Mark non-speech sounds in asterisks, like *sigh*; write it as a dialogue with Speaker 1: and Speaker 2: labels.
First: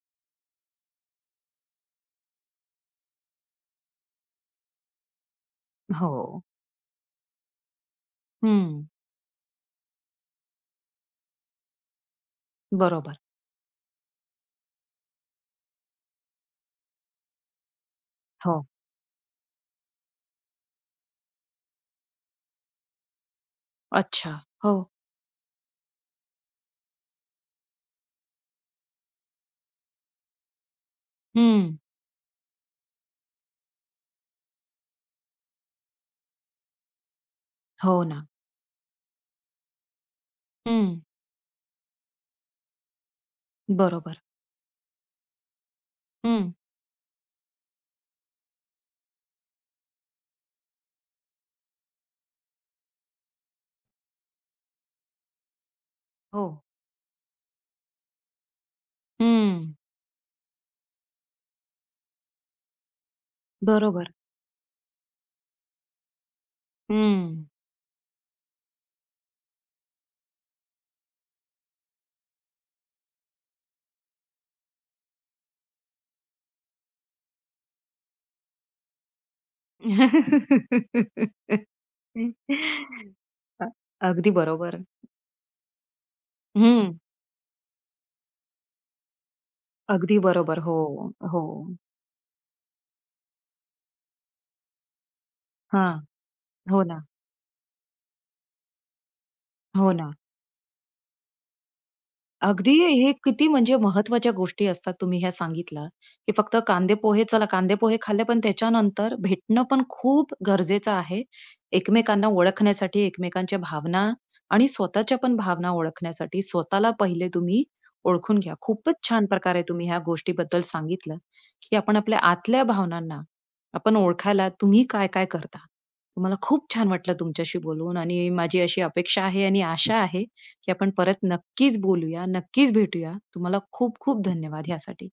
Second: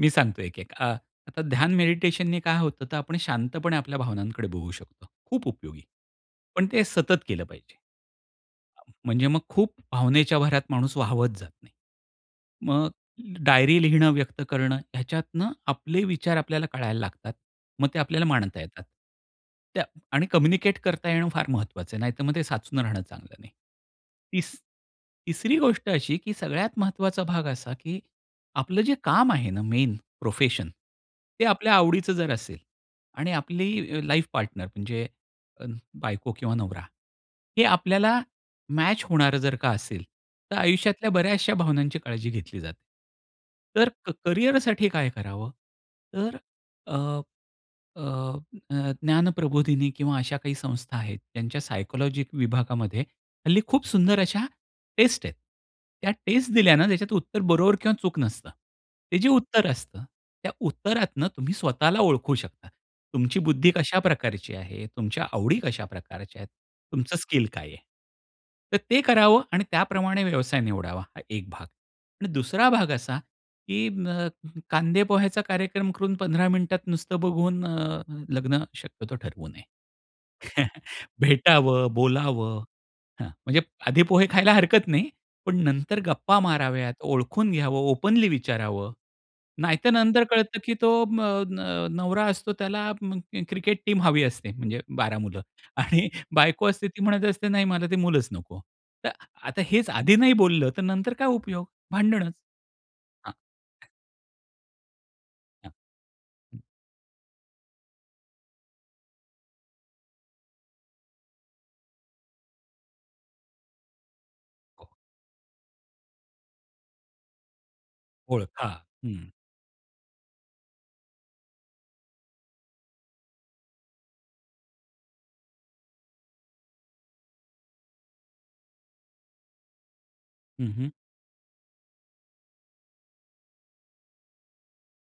Speaker 1: मी सांगतो एक, एक. अ, आता ध्यान, मेडिटेशन ने काय होतं, तर आपण शांतपणे आपल्या भावनांकडे बघू शकतो. खूप उपयोगी.
Speaker 2: अ, हो.
Speaker 1: पण ते सतत केलं पाहिजे. अ,
Speaker 2: हं.
Speaker 1: म्हणजे मग खूप भावनेच्या भरात माणूस वाहावत जात नाही. मग अ,
Speaker 2: बरोबर.
Speaker 1: डायरी लिहिणं, व्यक्त करणं ह्याच्यातनं आपले विचार आपल्याला कळायला लागतात. मग ते आपल्याला मांडता
Speaker 2: हो.
Speaker 1: येतात. त्या आणि कम्युनिकेट करता येणं, फार महत्वाचं आहे. नाहीतर मग साचून राहणं चांगलं नाही.
Speaker 2: अच्छा.
Speaker 1: तिस
Speaker 2: हो.
Speaker 1: तिसरी गोष्ट अशी, की सगळ्यात महत्वाचा भाग असा, की आपलं जे काम आहे ना मेन प्रोफेशन, ते
Speaker 2: हं.
Speaker 1: आपल्या आवडीचं जर असेल आणि आपली अ, लाईफ पार्टनर म्हणजे बायको किंवा नवरा हे
Speaker 2: हो
Speaker 1: आपल्याला
Speaker 2: ना.
Speaker 1: मॅच होणारं जर का असेल, तर
Speaker 2: हं.
Speaker 1: आयुष्यातल्या बऱ्याचशा भावनांची काळजी घेतली जाते. तर
Speaker 2: बरोबर.
Speaker 1: करियरसाठी काय करावं? तर
Speaker 2: हं.
Speaker 1: अ, अ, अ, ज्ञानप्रबोधिनी किंवा अशा काही संस्था आहेत ज्यांच्या सायकोलॉजी विभागामध्ये हल्ली खूप सुंदर अशा टेस्ट आहेत. त्या टेस्ट
Speaker 2: हो.
Speaker 1: दिल्यानं ज्याच्यात उत्तर बरोबर किंवा चूक नसतं. ते जे उत्तर
Speaker 2: हं.
Speaker 1: असतं त्या उत्तरातनं तुम्ही स्वतःला ओळखू शकता. तुमची बुद्धी कशा
Speaker 2: बरोबर.
Speaker 1: प्रकारची आहे, तुमच्या आवडी कशा प्रकारच्या आहेत? तुमचं
Speaker 2: हं.
Speaker 1: स्किल काय आहे? तर ते करावं आणि त्याप्रमाणे व्यवसाय निवडावा. हा एक भाग. आणि दुसरा भाग असा, की अ, कांदे पोह्याचा कार्यक्रम करून 15 मिनिटात नुसतं बघून अ, लग्न शक्यतो ठरवू नये. *chuckles*
Speaker 2: *laughs*
Speaker 1: भेटावं, बोलावं हां, म्हणजे
Speaker 2: हां,
Speaker 1: आधी पोहे
Speaker 2: अगदी
Speaker 1: खायला
Speaker 2: बरोबर.
Speaker 1: हरकत नाही. पण नंतर गप्पा
Speaker 2: हं.
Speaker 1: माराव्यात ओळखून घ्यावं. ओपनली विचारावं, नाहीतर
Speaker 2: अगदी
Speaker 1: नंतर
Speaker 2: बरोबर.
Speaker 1: कळतं, की तो
Speaker 2: हो,
Speaker 1: म
Speaker 2: हो.
Speaker 1: न नवरा असतो, त्याला क्रिकेट टीम हवी असते, म्हणजे 12 मुलं
Speaker 2: हां.
Speaker 1: आणि बायको
Speaker 2: हो
Speaker 1: असते,
Speaker 2: ना.
Speaker 1: ती म्हणत असते, "नाही मला ते मुलच नको." तर आता हेच
Speaker 2: हो ना.
Speaker 1: आधी नाही बोललं तर नंतर काय उपयोग, भांडणच
Speaker 2: अगदी, हे
Speaker 1: हां.
Speaker 2: किती म्हणजे
Speaker 1: *unintelligible*
Speaker 2: महत्वाच्या गोष्टी असतात तुम्ही ह्या
Speaker 1: हां.
Speaker 2: सांगितल्या, की फक्त
Speaker 1: हं.
Speaker 2: कांदे पोहे चला कांदे पोहे खाल्ले, पण त्याच्यानंतर भेटणं पण खूप गरजेचं आहे. एकमेकांना ओळखण्यासाठी एकमेकांच्या भावना आणि
Speaker 1: हो.
Speaker 2: स्वतःच्या पण भावना ओळखण्यासाठी. स्वतःला पहिले तुम्ही ओळखून घ्या.
Speaker 1: ओळखा.
Speaker 2: खूपच छान
Speaker 1: हं.
Speaker 2: प्रकारे तुम्ही ह्या गोष्टीबद्दल सांगितलं, की आपण आपल्या आतल्या भावनांना, आपण ओळखायला तुम्ही काय-काय करता? मला खूप छान वाटलं तुमच्याशी बोलून आणि माझी अशी अपेक्षा आहे आणि आशा आहे, की
Speaker 1: हं,
Speaker 2: आपण
Speaker 1: हं.
Speaker 2: परत नक्कीच बोलूया, नक्कीच भेटूया. तुम्हाला खूप खूप धन्यवाद ह्यासाठी.